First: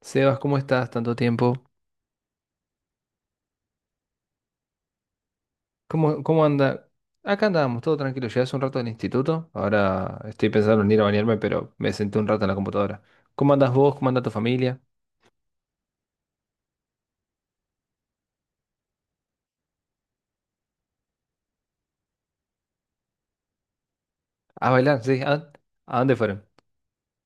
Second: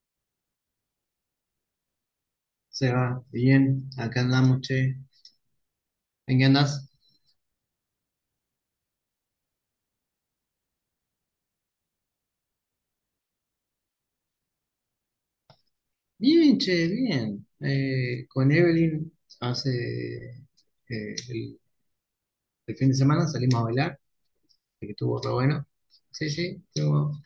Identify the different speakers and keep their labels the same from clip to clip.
Speaker 1: Sebas, ¿cómo estás? Tanto tiempo.
Speaker 2: Se va, bien, acá andamos, che.
Speaker 1: ¿Cómo,
Speaker 2: ¿En
Speaker 1: cómo
Speaker 2: qué
Speaker 1: anda?
Speaker 2: andás?
Speaker 1: Acá andábamos, todo tranquilo. Llegué hace un rato del instituto. Ahora estoy pensando en ir a bañarme, pero me senté un rato en la computadora. ¿Cómo andas vos? ¿Cómo anda tu familia?
Speaker 2: Bien, che, bien. Con Evelyn hace eh, el, el fin de semana salimos a bailar,
Speaker 1: A bailar, sí.
Speaker 2: estuvo re
Speaker 1: ¿A,
Speaker 2: bueno.
Speaker 1: a dónde
Speaker 2: Sí,
Speaker 1: fueron?
Speaker 2: sí, estuvo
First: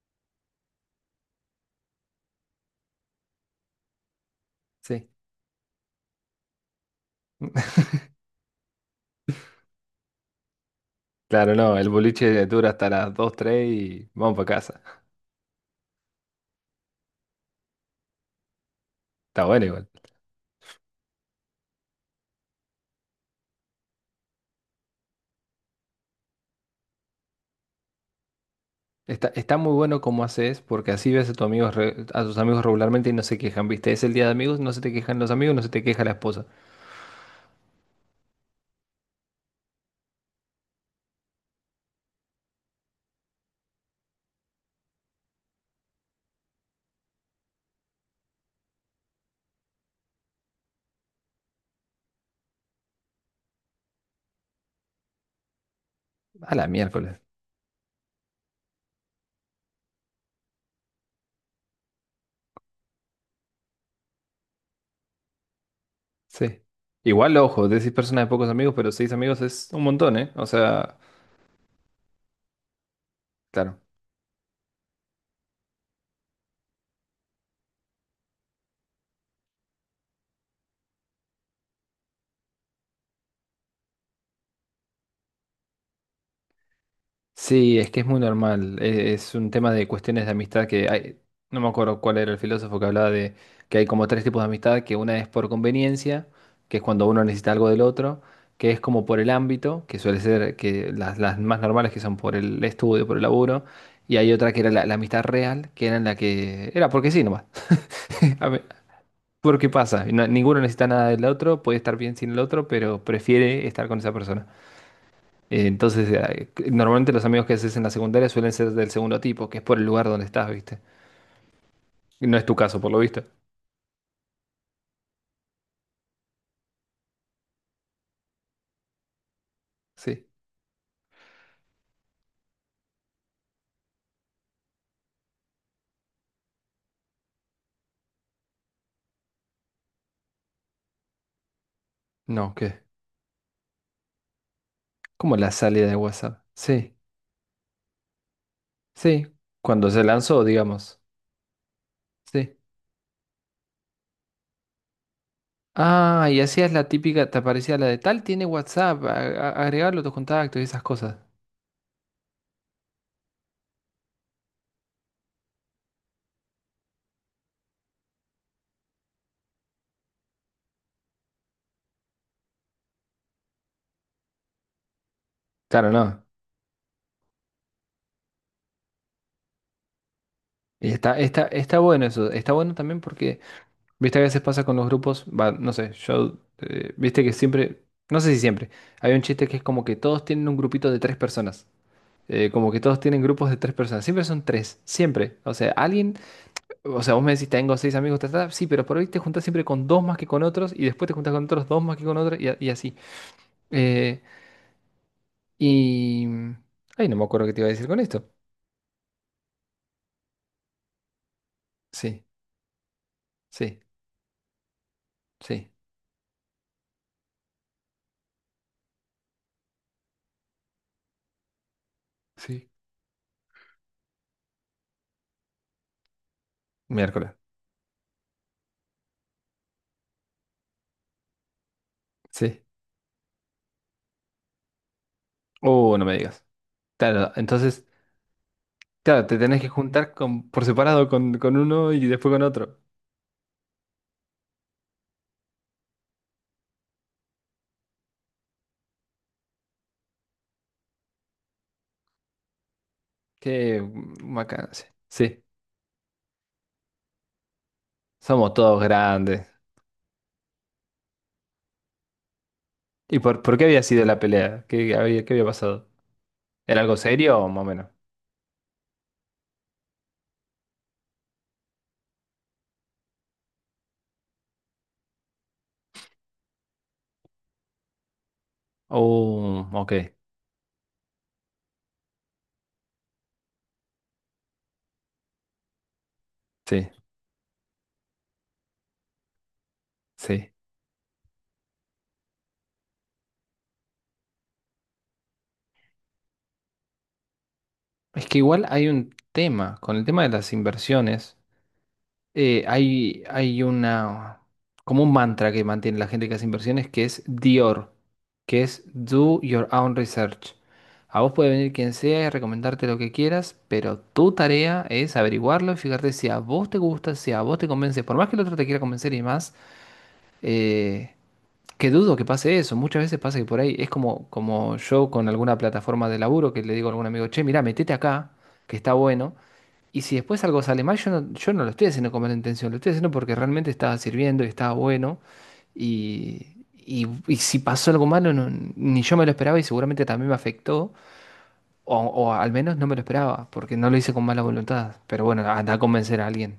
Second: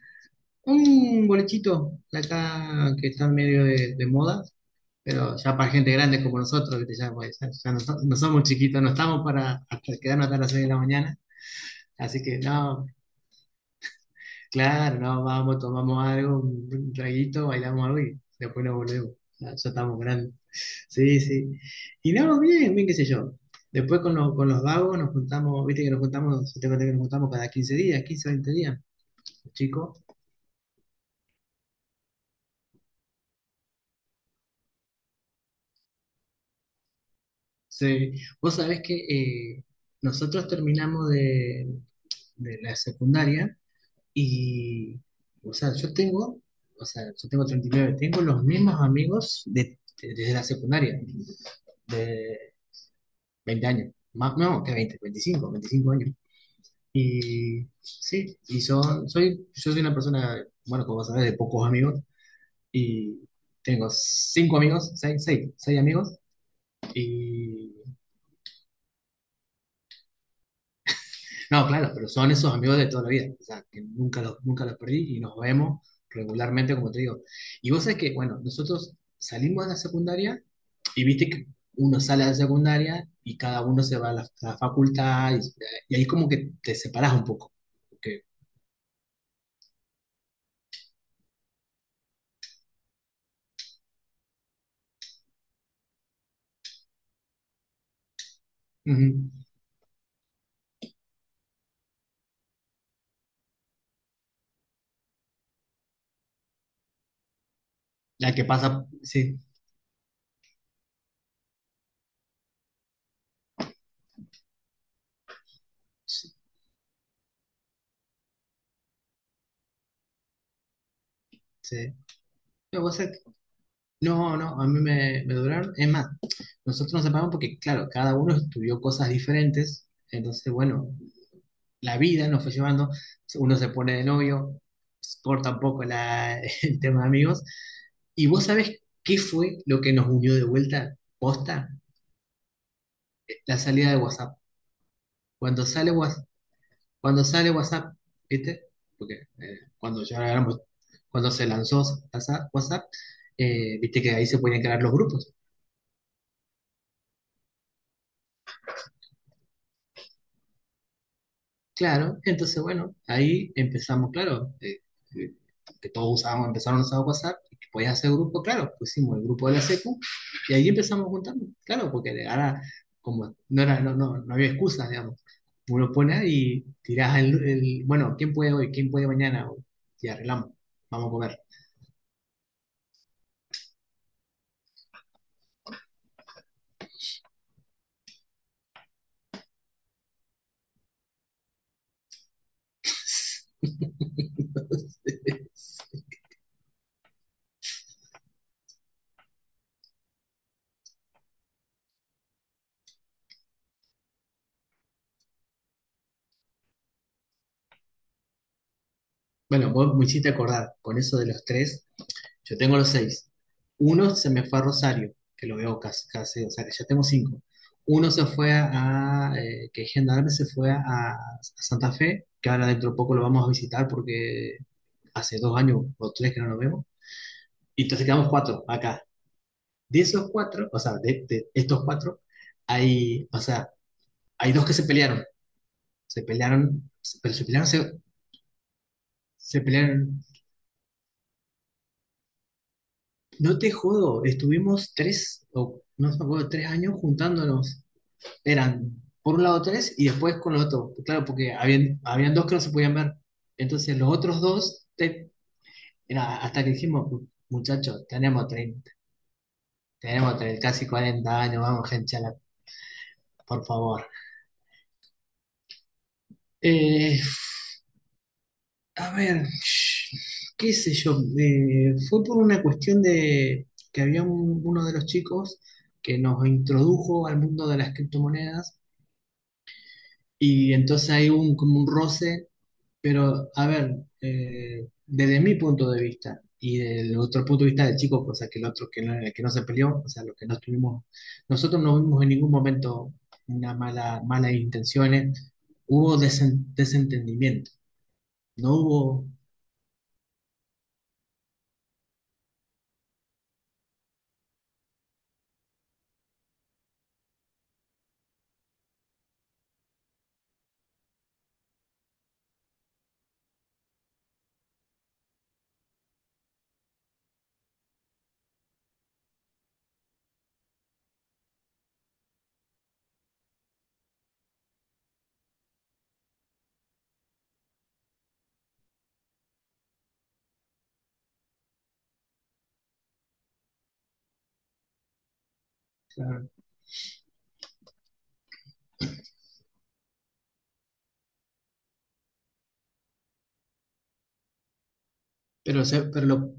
Speaker 2: un bolechito de acá que está en medio de moda,
Speaker 1: Sí.
Speaker 2: pero ya para gente grande como nosotros, ¿viste? Ya, pues, ya no, no somos chiquitos, no estamos para hasta quedarnos hasta las 6 de la mañana.
Speaker 1: Claro, no, el
Speaker 2: Así que
Speaker 1: boliche dura
Speaker 2: no.
Speaker 1: hasta las 2, 3, y vamos para
Speaker 2: Claro,
Speaker 1: casa.
Speaker 2: no, vamos, tomamos algo, un traguito, bailamos algo y después nos volvemos.
Speaker 1: Está
Speaker 2: Ya,
Speaker 1: bueno
Speaker 2: ya
Speaker 1: igual.
Speaker 2: estamos grandes. Sí, sí. Y no, bien, bien, qué sé yo. Después con los vagos nos juntamos, viste que nos juntamos, yo te conté que nos juntamos cada 15 días, 15 20 días,
Speaker 1: Está, está muy
Speaker 2: chicos.
Speaker 1: bueno como haces, porque así ves a tus amigos, a tus amigos regularmente y no se quejan, ¿viste? Es el día de amigos, no se te quejan los amigos, no se te queja la esposa.
Speaker 2: Sí. Vos sabés que eh, nosotros terminamos de la secundaria y, o sea, o sea, yo tengo 39, tengo los mismos amigos de, desde la secundaria de 20 años, más, no, que 20, veinticinco años.
Speaker 1: A la miércoles.
Speaker 2: Y sí, y yo soy una persona, bueno, como sabes, de pocos amigos, y tengo cinco amigos, seis amigos,
Speaker 1: Sí. Igual, ojo,
Speaker 2: y
Speaker 1: decís personas de pocos amigos, pero seis amigos es un montón, ¿eh? O sea,
Speaker 2: no, claro, pero son esos amigos de toda la vida, o sea,
Speaker 1: claro.
Speaker 2: que nunca los perdí y nos vemos regularmente, como te digo. Y vos sabés que, bueno, nosotros salimos de la secundaria y viste que uno sale de la secundaria y cada uno se va a la facultad y ahí como que te separás un poco
Speaker 1: Sí, es que es muy
Speaker 2: porque.
Speaker 1: normal. Es un tema de cuestiones de amistad que hay. No me acuerdo cuál era el filósofo que hablaba de que hay como tres tipos de amistad, que una es por conveniencia, que es cuando uno necesita algo del otro, que es como por el
Speaker 2: Ujú.
Speaker 1: ámbito, que suele ser que las más normales que son por el estudio, por el laburo, y hay otra que era la amistad real, que era en la que era porque sí nomás.
Speaker 2: La que pasa, sí,
Speaker 1: Porque pasa, ninguno necesita nada del otro, puede estar bien sin el otro, pero prefiere estar con esa persona. Entonces,
Speaker 2: sí,
Speaker 1: normalmente los amigos que haces en la secundaria suelen ser del segundo tipo, que es por el lugar donde estás, ¿viste?
Speaker 2: sí.
Speaker 1: Y no es tu caso,
Speaker 2: Lo que
Speaker 1: por lo
Speaker 2: pasa
Speaker 1: visto.
Speaker 2: no, no, a mí me duraron. Es más, nosotros nos separamos porque, claro, cada uno estudió cosas diferentes.
Speaker 1: Sí.
Speaker 2: Entonces, bueno, la vida nos fue llevando. Uno se pone de novio, corta un poco la, el tema de amigos. ¿Y vos sabés qué fue lo que nos unió de vuelta? Posta,
Speaker 1: No, ¿qué?
Speaker 2: la salida de WhatsApp.
Speaker 1: ¿Cómo la
Speaker 2: Cuando
Speaker 1: salida
Speaker 2: sale,
Speaker 1: de WhatsApp? Sí,
Speaker 2: Cuando sale WhatsApp, ¿viste? Porque
Speaker 1: sí.
Speaker 2: eh,
Speaker 1: Cuando se
Speaker 2: cuando ya
Speaker 1: lanzó,
Speaker 2: éramos-
Speaker 1: digamos.
Speaker 2: cuando se lanzó WhatsApp,
Speaker 1: Sí.
Speaker 2: WhatsApp, viste que ahí se podían crear los grupos.
Speaker 1: Ah, y hacías la típica, te aparecía la de tal tiene WhatsApp, agregarlo a tus contactos y esas cosas.
Speaker 2: Claro, entonces bueno, ahí empezamos, claro, eh, que todos usábamos, empezaron a usar WhatsApp, y que podías hacer grupo, claro, pusimos el grupo de la secu y ahí empezamos juntando, claro, porque ahora como no era, no había excusas, digamos.
Speaker 1: Claro,
Speaker 2: Uno pone
Speaker 1: no.
Speaker 2: ahí y tirás el, bueno, ¿quién puede hoy? ¿Quién puede mañana? Y arreglamos,
Speaker 1: Y
Speaker 2: vamos a
Speaker 1: está,
Speaker 2: comer.
Speaker 1: está, está bueno eso. Está bueno también porque viste, a veces pasa con los grupos, va, no sé, yo, viste que siempre, no sé si siempre, hay un chiste que es como que todos tienen un grupito de tres personas, como que todos tienen grupos de tres personas, siempre son tres, siempre, o sea, alguien, o sea, vos me decís, tengo seis amigos, ta, ta, ta", sí, pero por ahí te juntas siempre con dos más que con otros, y después te juntas con otros dos más que con otros, y, y así. Eh, y... Ay, no me acuerdo qué te iba a decir con esto.
Speaker 2: Bueno, vos me hiciste acordar, con eso de los tres,
Speaker 1: Sí,
Speaker 2: yo tengo los seis.
Speaker 1: sí,
Speaker 2: Uno se me fue a Rosario, que lo
Speaker 1: sí,
Speaker 2: veo casi, casi, o sea que ya tengo cinco. Uno se fue que es Gendarme, se fue a Santa Fe, que ahora
Speaker 1: sí,
Speaker 2: dentro de poco lo vamos a visitar porque hace dos años o 3 que no nos vemos.
Speaker 1: miércoles,
Speaker 2: Y entonces quedamos cuatro acá. De esos cuatro, o sea, de estos cuatro,
Speaker 1: sí.
Speaker 2: o sea, hay dos que se pelearon.
Speaker 1: Oh, no me
Speaker 2: Se
Speaker 1: digas.
Speaker 2: pelearon,
Speaker 1: Claro,
Speaker 2: pero se pelearon,
Speaker 1: entonces...
Speaker 2: se,
Speaker 1: Claro, te tenés
Speaker 2: se
Speaker 1: que juntar
Speaker 2: pelearon.
Speaker 1: con, por separado con uno y después con otro.
Speaker 2: No te jodo, estuvimos 3, o no me acuerdo, 3 años juntándonos. Eran por un lado tres y después con los otros. Claro, porque habían dos que no se podían ver.
Speaker 1: Qué
Speaker 2: Entonces los otros dos,
Speaker 1: vacancia. Sí, sí,
Speaker 2: era hasta que dijimos, muchachos, tenemos
Speaker 1: somos todos
Speaker 2: 30,
Speaker 1: grandes.
Speaker 2: tenemos 30, casi 40 años, vamos, gente,
Speaker 1: ¿Y por qué
Speaker 2: por
Speaker 1: había sido
Speaker 2: favor.
Speaker 1: la pelea? Qué había pasado? ¿Era algo
Speaker 2: Eh,
Speaker 1: serio o más o menos?
Speaker 2: a ver, qué sé yo, fue por una cuestión de que había uno de los chicos que nos introdujo al mundo de las criptomonedas.
Speaker 1: Oh, ok.
Speaker 2: Y entonces hay como un roce, pero a ver, desde mi punto de vista y
Speaker 1: Sí,
Speaker 2: del otro punto de vista del chico, cosa que el otro que no, el que no se peleó, o sea, los que
Speaker 1: sí.
Speaker 2: no estuvimos, nosotros no vimos en ningún momento una mala, malas intenciones, hubo desentendimiento,
Speaker 1: Es que igual
Speaker 2: no
Speaker 1: hay un
Speaker 2: hubo,
Speaker 1: tema con el tema de las inversiones. Hay, una, como un mantra que mantiene la gente que hace inversiones, que es Dior, que es Do Your Own Research. A vos puede venir quien sea y recomendarte lo que quieras, pero tu tarea es averiguarlo y fijarte si a vos te gusta, si a vos te convence, por más que el otro te quiera convencer y más, eh, que dudo que pase eso. Muchas veces pasa que por ahí es como, como yo con alguna plataforma de laburo que le digo a algún amigo, che, mirá, metete acá, que está bueno. Y si después algo sale mal, yo no lo estoy haciendo con mala intención, lo estoy haciendo porque realmente estaba sirviendo y estaba bueno. Y,
Speaker 2: claro,
Speaker 1: y si pasó algo malo, ni yo me lo esperaba y seguramente también me afectó, o al menos no me lo esperaba, porque no lo hice con mala voluntad. Pero bueno, anda a
Speaker 2: pero, se-
Speaker 1: convencer a
Speaker 2: pero lo,
Speaker 1: alguien.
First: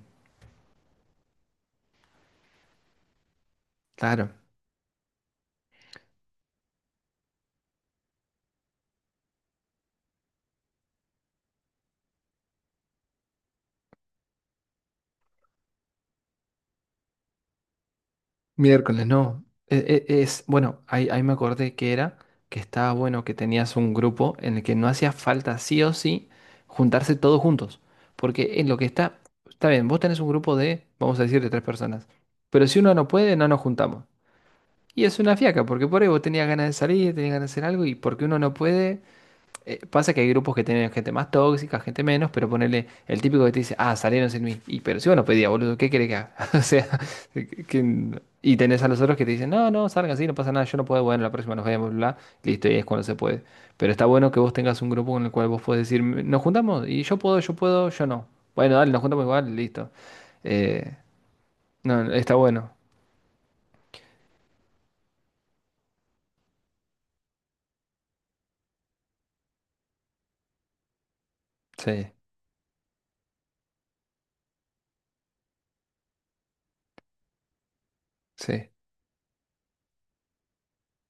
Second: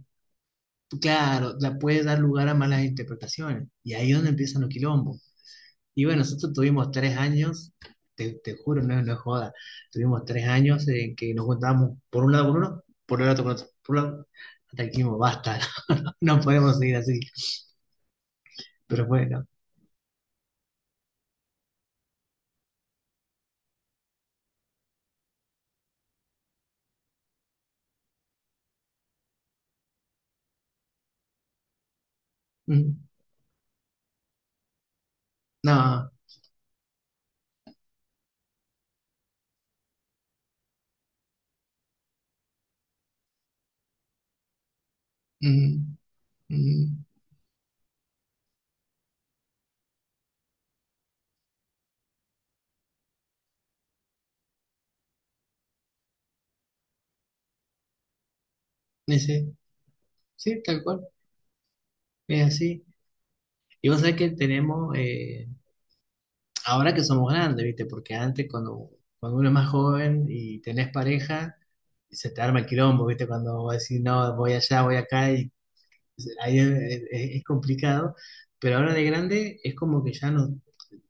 Speaker 2: claro, la puede dar lugar a malas interpretaciones y ahí es
Speaker 1: Claro.
Speaker 2: donde empiezan los quilombos. Y bueno, nosotros tuvimos 3 años, te juro, no, no es joda, tuvimos 3 años en que nos juntábamos por un lado con uno, por el otro con otro, por un lado, hasta que dijimos, basta. No podemos seguir así. Pero
Speaker 1: Miércoles, no.
Speaker 2: bueno,
Speaker 1: Es, bueno, ahí me acordé que era, que estaba bueno que tenías un grupo en el que no hacía falta sí o sí juntarse todos juntos. Porque en lo que está, está bien, vos tenés un grupo de, vamos a decir, de tres personas. Pero si uno
Speaker 2: mm,
Speaker 1: no puede, no nos juntamos. Y es una fiaca, porque por ahí
Speaker 2: no,
Speaker 1: vos tenías ganas de salir, tenías ganas de hacer algo, y porque uno no puede, pasa que hay grupos que tienen gente más tóxica, gente menos, pero ponerle el típico que te dice, ah, salieron sin mí. Y pero si vos no pedías, boludo, ¿qué
Speaker 2: mm,
Speaker 1: querés que haga? O sea,
Speaker 2: mm,
Speaker 1: y tenés a los otros que te dicen, no, no, salgan así, no pasa nada, yo no puedo, bueno, la próxima nos vemos, bla, bla. Listo, y es cuando se puede. Pero está bueno que vos tengas un grupo con el cual vos podés decir, nos juntamos, y yo puedo, yo puedo, yo no. Bueno, dale, nos juntamos
Speaker 2: ese,
Speaker 1: igual, listo.
Speaker 2: sí, tal
Speaker 1: Eh,
Speaker 2: cual,
Speaker 1: no, está
Speaker 2: es
Speaker 1: bueno.
Speaker 2: así. Y vos sabés que tenemos, ahora que somos grandes, ¿viste? Porque antes cuando uno es más joven y tenés pareja,
Speaker 1: Sí,
Speaker 2: se te arma el quilombo, ¿viste? Cuando vos decís, no, voy allá, voy acá, y ahí es complicado,
Speaker 1: sí,
Speaker 2: pero ahora de grande es como que ya no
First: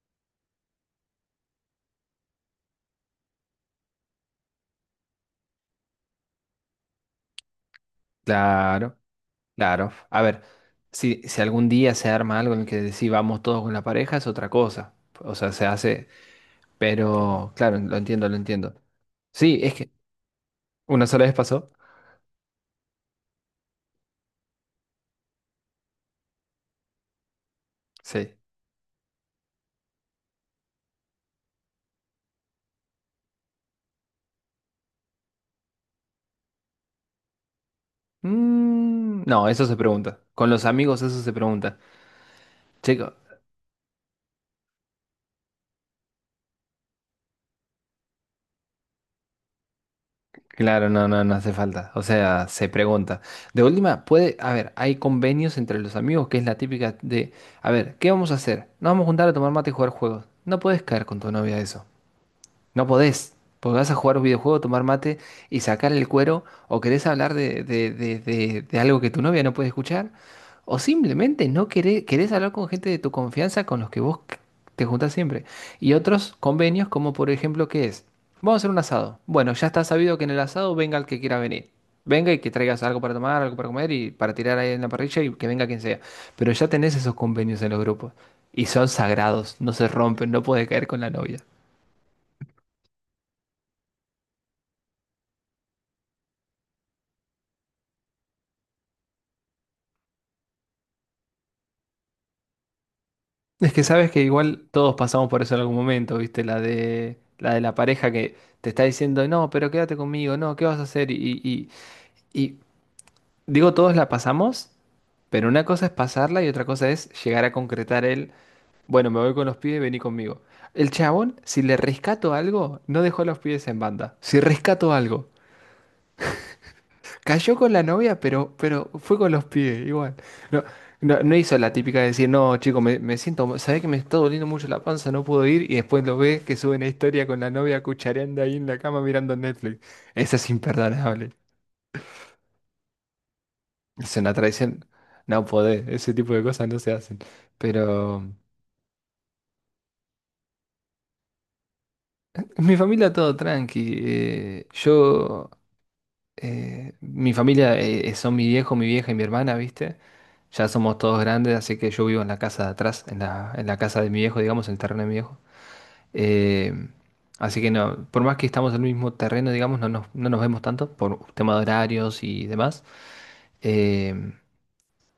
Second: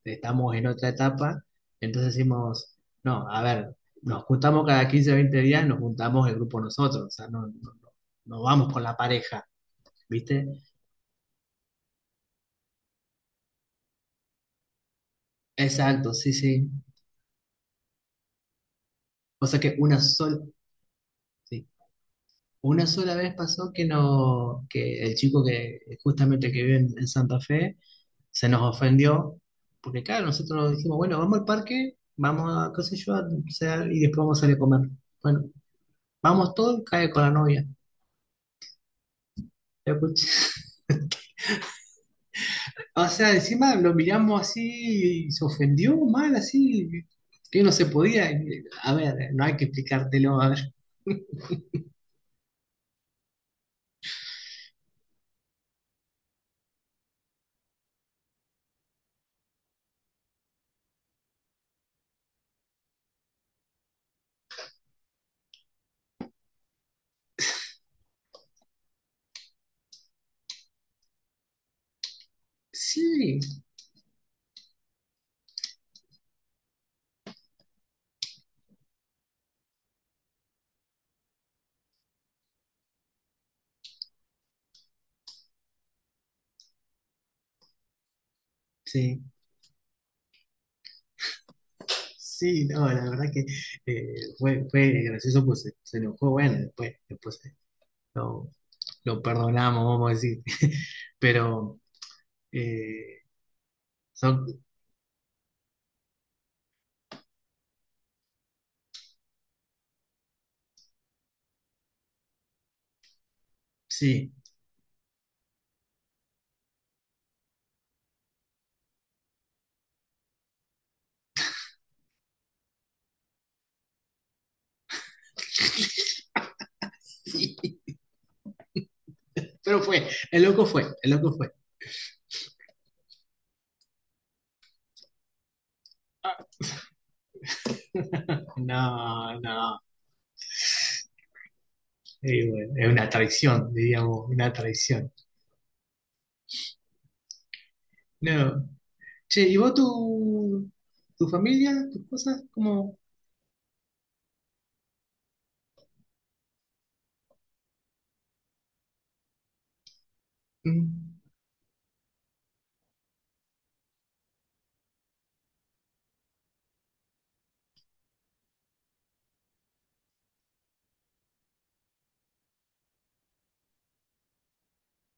Speaker 2: estamos en otra etapa, entonces decimos, no, a ver, nos juntamos cada 15 o 20 días, nos juntamos el grupo nosotros, o sea, no- no vamos con la
Speaker 1: claro.
Speaker 2: pareja,
Speaker 1: Claro, a ver,
Speaker 2: ¿viste?
Speaker 1: si algún día se arma algo en el que decís vamos todos con la pareja es otra cosa, o sea, se hace,
Speaker 2: Exacto, sí, sí.
Speaker 1: pero claro, lo entiendo, lo entiendo.
Speaker 2: O sea
Speaker 1: Sí, es
Speaker 2: que
Speaker 1: que
Speaker 2: una sola,
Speaker 1: una sola vez
Speaker 2: sí,
Speaker 1: pasó,
Speaker 2: una sola vez pasó que no, que el chico que justamente que vive en Santa Fe,
Speaker 1: sí.
Speaker 2: se nos ofendió, porque claro, nosotros dijimos, bueno, vamos al parque, vamos a, qué sé yo, a pasear y después vamos a salir a comer. Bueno, vamos todos, cae con la novia.
Speaker 1: Mm, no, eso se
Speaker 2: La
Speaker 1: pregunta,
Speaker 2: cuch-
Speaker 1: con los amigos eso se pregunta.
Speaker 2: O
Speaker 1: Chico,
Speaker 2: sea, encima lo miramos así y se ofendió mal, así, que no se podía. A ver, no hay que explicártelo, a ver.
Speaker 1: claro, no, no, no hace falta, o sea, se pregunta. De última, puede, a ver, hay convenios entre los amigos que es la típica de, a ver, ¿qué vamos a hacer? Nos vamos a juntar a tomar mate y jugar juegos. No puedes caer con tu novia a eso. No podés, porque vas a jugar un videojuego, tomar mate y sacar el cuero, o querés hablar de, de algo que tu novia no puede escuchar, o simplemente no querés, querés hablar con gente de tu
Speaker 2: Sí,
Speaker 1: confianza con los que te juntás siempre. Y otros convenios, como por ejemplo, ¿qué es? Vamos a hacer un asado. Bueno, ya está sabido que en el asado venga el que quiera venir. Venga y que traigas algo para tomar, algo para comer y para tirar ahí en la parrilla y que venga quien sea. Pero ya tenés esos convenios en los grupos. Y son
Speaker 2: sí,
Speaker 1: sagrados, no se rompen, no puede caer con la novia.
Speaker 2: sí, no, la verdad que fue gracioso, pues se enojó, bueno, después lo, lo perdonamos, vamos a decir, pero. eh,
Speaker 1: Es que sabes que
Speaker 2: Son,
Speaker 1: igual todos pasamos por eso en algún momento, ¿viste? La de la pareja que te está diciendo, no, pero quédate conmigo, no, ¿qué vas a hacer? Y digo, todos la
Speaker 2: sí,
Speaker 1: pasamos, pero una cosa es pasarla y otra cosa es llegar a concretar el, bueno, me voy con los pibes, vení conmigo. El chabón, si le rescato algo, no dejó a los pibes en banda. Si rescato algo, cayó con
Speaker 2: sí.
Speaker 1: la novia, pero fue con los
Speaker 2: Pero
Speaker 1: pies,
Speaker 2: fue,
Speaker 1: igual.
Speaker 2: el
Speaker 1: No,
Speaker 2: loco fue, el
Speaker 1: no,
Speaker 2: loco
Speaker 1: no
Speaker 2: fue.
Speaker 1: hizo la típica de decir, no, chico, me siento, sabés que me está doliendo mucho la panza, no puedo ir, y después lo ves que sube una historia con la novia cuchareando ahí en la cama mirando
Speaker 2: No, no.
Speaker 1: Netflix. Esa es imperdonable.
Speaker 2: Y bueno, es una traición,
Speaker 1: Es
Speaker 2: diríamos,
Speaker 1: una
Speaker 2: una
Speaker 1: traición.
Speaker 2: traición.
Speaker 1: No podés, ese tipo de cosas no se hacen. Pero
Speaker 2: No. Che, ¿y vos tu familia, tus cosas?
Speaker 1: en mi
Speaker 2: Como.
Speaker 1: familia todo tranqui. Yo Mi familia son mi viejo, mi vieja y mi hermana, ¿viste? Ya somos todos grandes, así que yo vivo en la casa de atrás, en la casa de mi viejo, digamos, en el terreno de mi viejo. Eh, Así que no, por más que estamos en el mismo terreno, digamos, no nos vemos tanto por tema de horarios y demás. Eh,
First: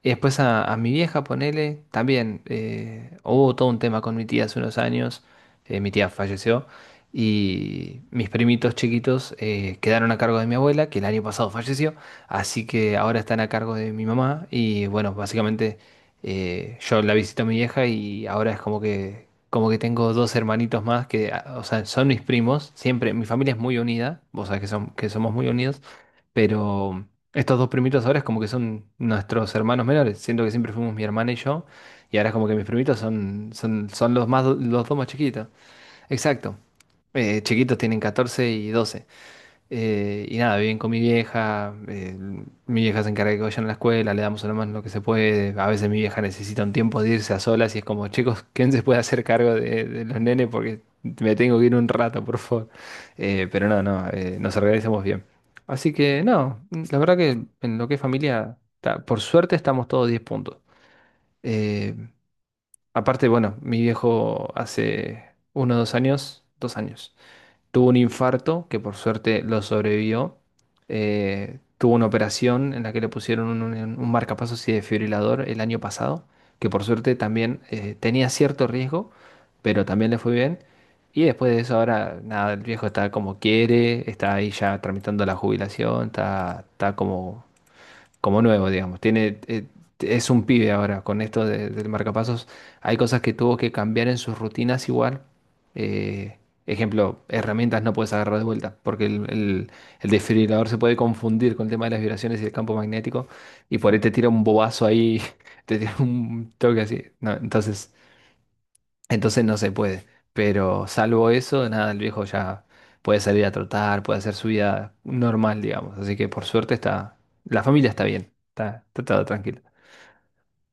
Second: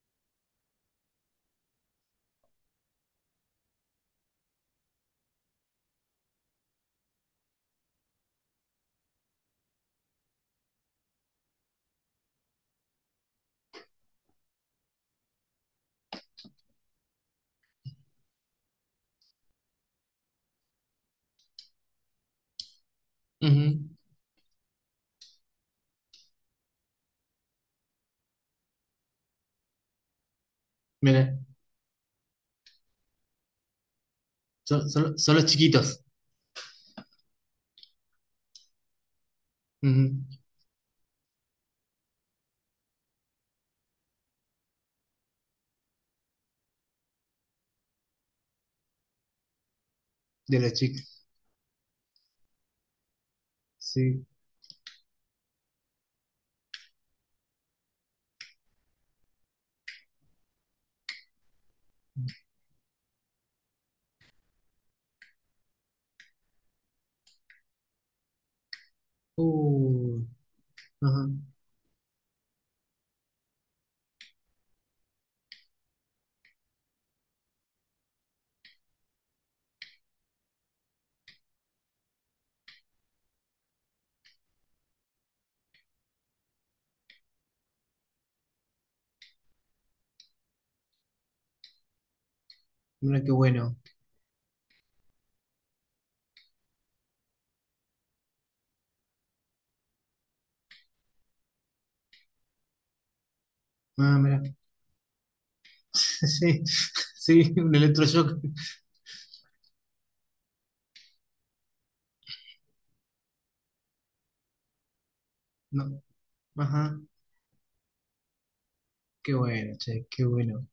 Speaker 1: y después a mi vieja, ponele, también hubo todo un tema con mi tía hace unos años, mi tía falleció, y mis primitos chiquitos quedaron a cargo de mi abuela, que el año pasado falleció, así que ahora están a cargo de mi mamá, y bueno, básicamente yo la visito a mi vieja y ahora es como que tengo dos hermanitos más que, ah, o sea, son mis primos, siempre, mi familia es muy unida, vos sabés que, son, que somos muy unidos. Pero estos dos primitos ahora es como que son nuestros hermanos menores. Siento que siempre fuimos mi hermana y
Speaker 2: Mira,
Speaker 1: yo. Y ahora es como que mis primitos son, son los más, los
Speaker 2: son,
Speaker 1: dos más
Speaker 2: son- son los
Speaker 1: chiquitos.
Speaker 2: chiquitos.
Speaker 1: Exacto. Chiquitos tienen 14 y 12
Speaker 2: Ujú.
Speaker 1: y nada, viven con mi vieja se encarga de que vayan a la escuela, le damos a lo más lo que se puede. A veces mi vieja necesita un tiempo de irse a solas y es como, chicos, ¿quién se puede hacer cargo de los nenes?
Speaker 2: De los
Speaker 1: Porque
Speaker 2: chicos.
Speaker 1: me tengo que ir un rato, por favor. Pero no, no,
Speaker 2: Sí.
Speaker 1: nos organizamos bien. Así que no, la verdad que en lo que es familia, por suerte estamos todos 10 puntos. Eh, Aparte, bueno, mi viejo hace 1 o 2 años, 2 años tuvo un infarto, que por suerte lo
Speaker 2: Uh,
Speaker 1: sobrevivió.
Speaker 2: ajá.
Speaker 1: Tuvo una operación en la que le pusieron un, un marcapasos y desfibrilador el año pasado, que por suerte también tenía cierto riesgo, pero también le fue bien. Y después de eso ahora, nada, el viejo está como quiere, está ahí ya tramitando la jubilación, está, está como nuevo, digamos. Tiene, es un pibe ahora con del marcapasos. Hay cosas
Speaker 2: Mira qué
Speaker 1: que tuvo que
Speaker 2: bueno.
Speaker 1: cambiar en sus rutinas igual. Eh, Ejemplo, herramientas no puedes agarrar de vuelta porque el, el desfibrilador se puede confundir con el tema de las vibraciones y el campo magnético y por ahí te
Speaker 2: Ah,
Speaker 1: tira
Speaker 2: mira.
Speaker 1: un bobazo ahí, te tira un
Speaker 2: Sí,
Speaker 1: toque así. No,
Speaker 2: sí, un
Speaker 1: entonces...
Speaker 2: electroshock.
Speaker 1: Entonces no se puede. Pero salvo eso, nada, el viejo ya puede salir a trotar, puede hacer su vida normal, digamos.
Speaker 2: No.
Speaker 1: Así que por suerte
Speaker 2: Ajá,
Speaker 1: está, la familia está bien, está, está todo
Speaker 2: qué
Speaker 1: tranquilo.
Speaker 2: bueno, che, qué bueno.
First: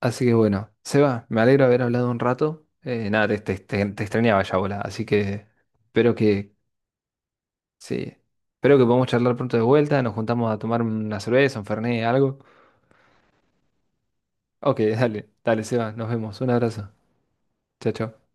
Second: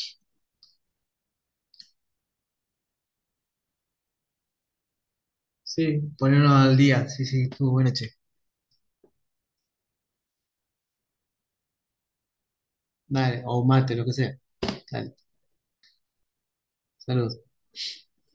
Speaker 1: Así que bueno, Seba, me alegro de haber hablado un rato. Nada, te extrañaba ya, bola. Así que
Speaker 2: Sí,
Speaker 1: espero
Speaker 2: ponernos
Speaker 1: que,
Speaker 2: al día, sí, sí, estuvo bueno, che.
Speaker 1: sí, espero que podamos charlar pronto de vuelta. Nos juntamos a tomar una cerveza, un fernet, algo.
Speaker 2: Dale, o mate, lo que sea.
Speaker 1: Ok,
Speaker 2: Dale,
Speaker 1: dale, dale, Seba, nos vemos. Un abrazo.
Speaker 2: saludos.
Speaker 1: Chao, chao.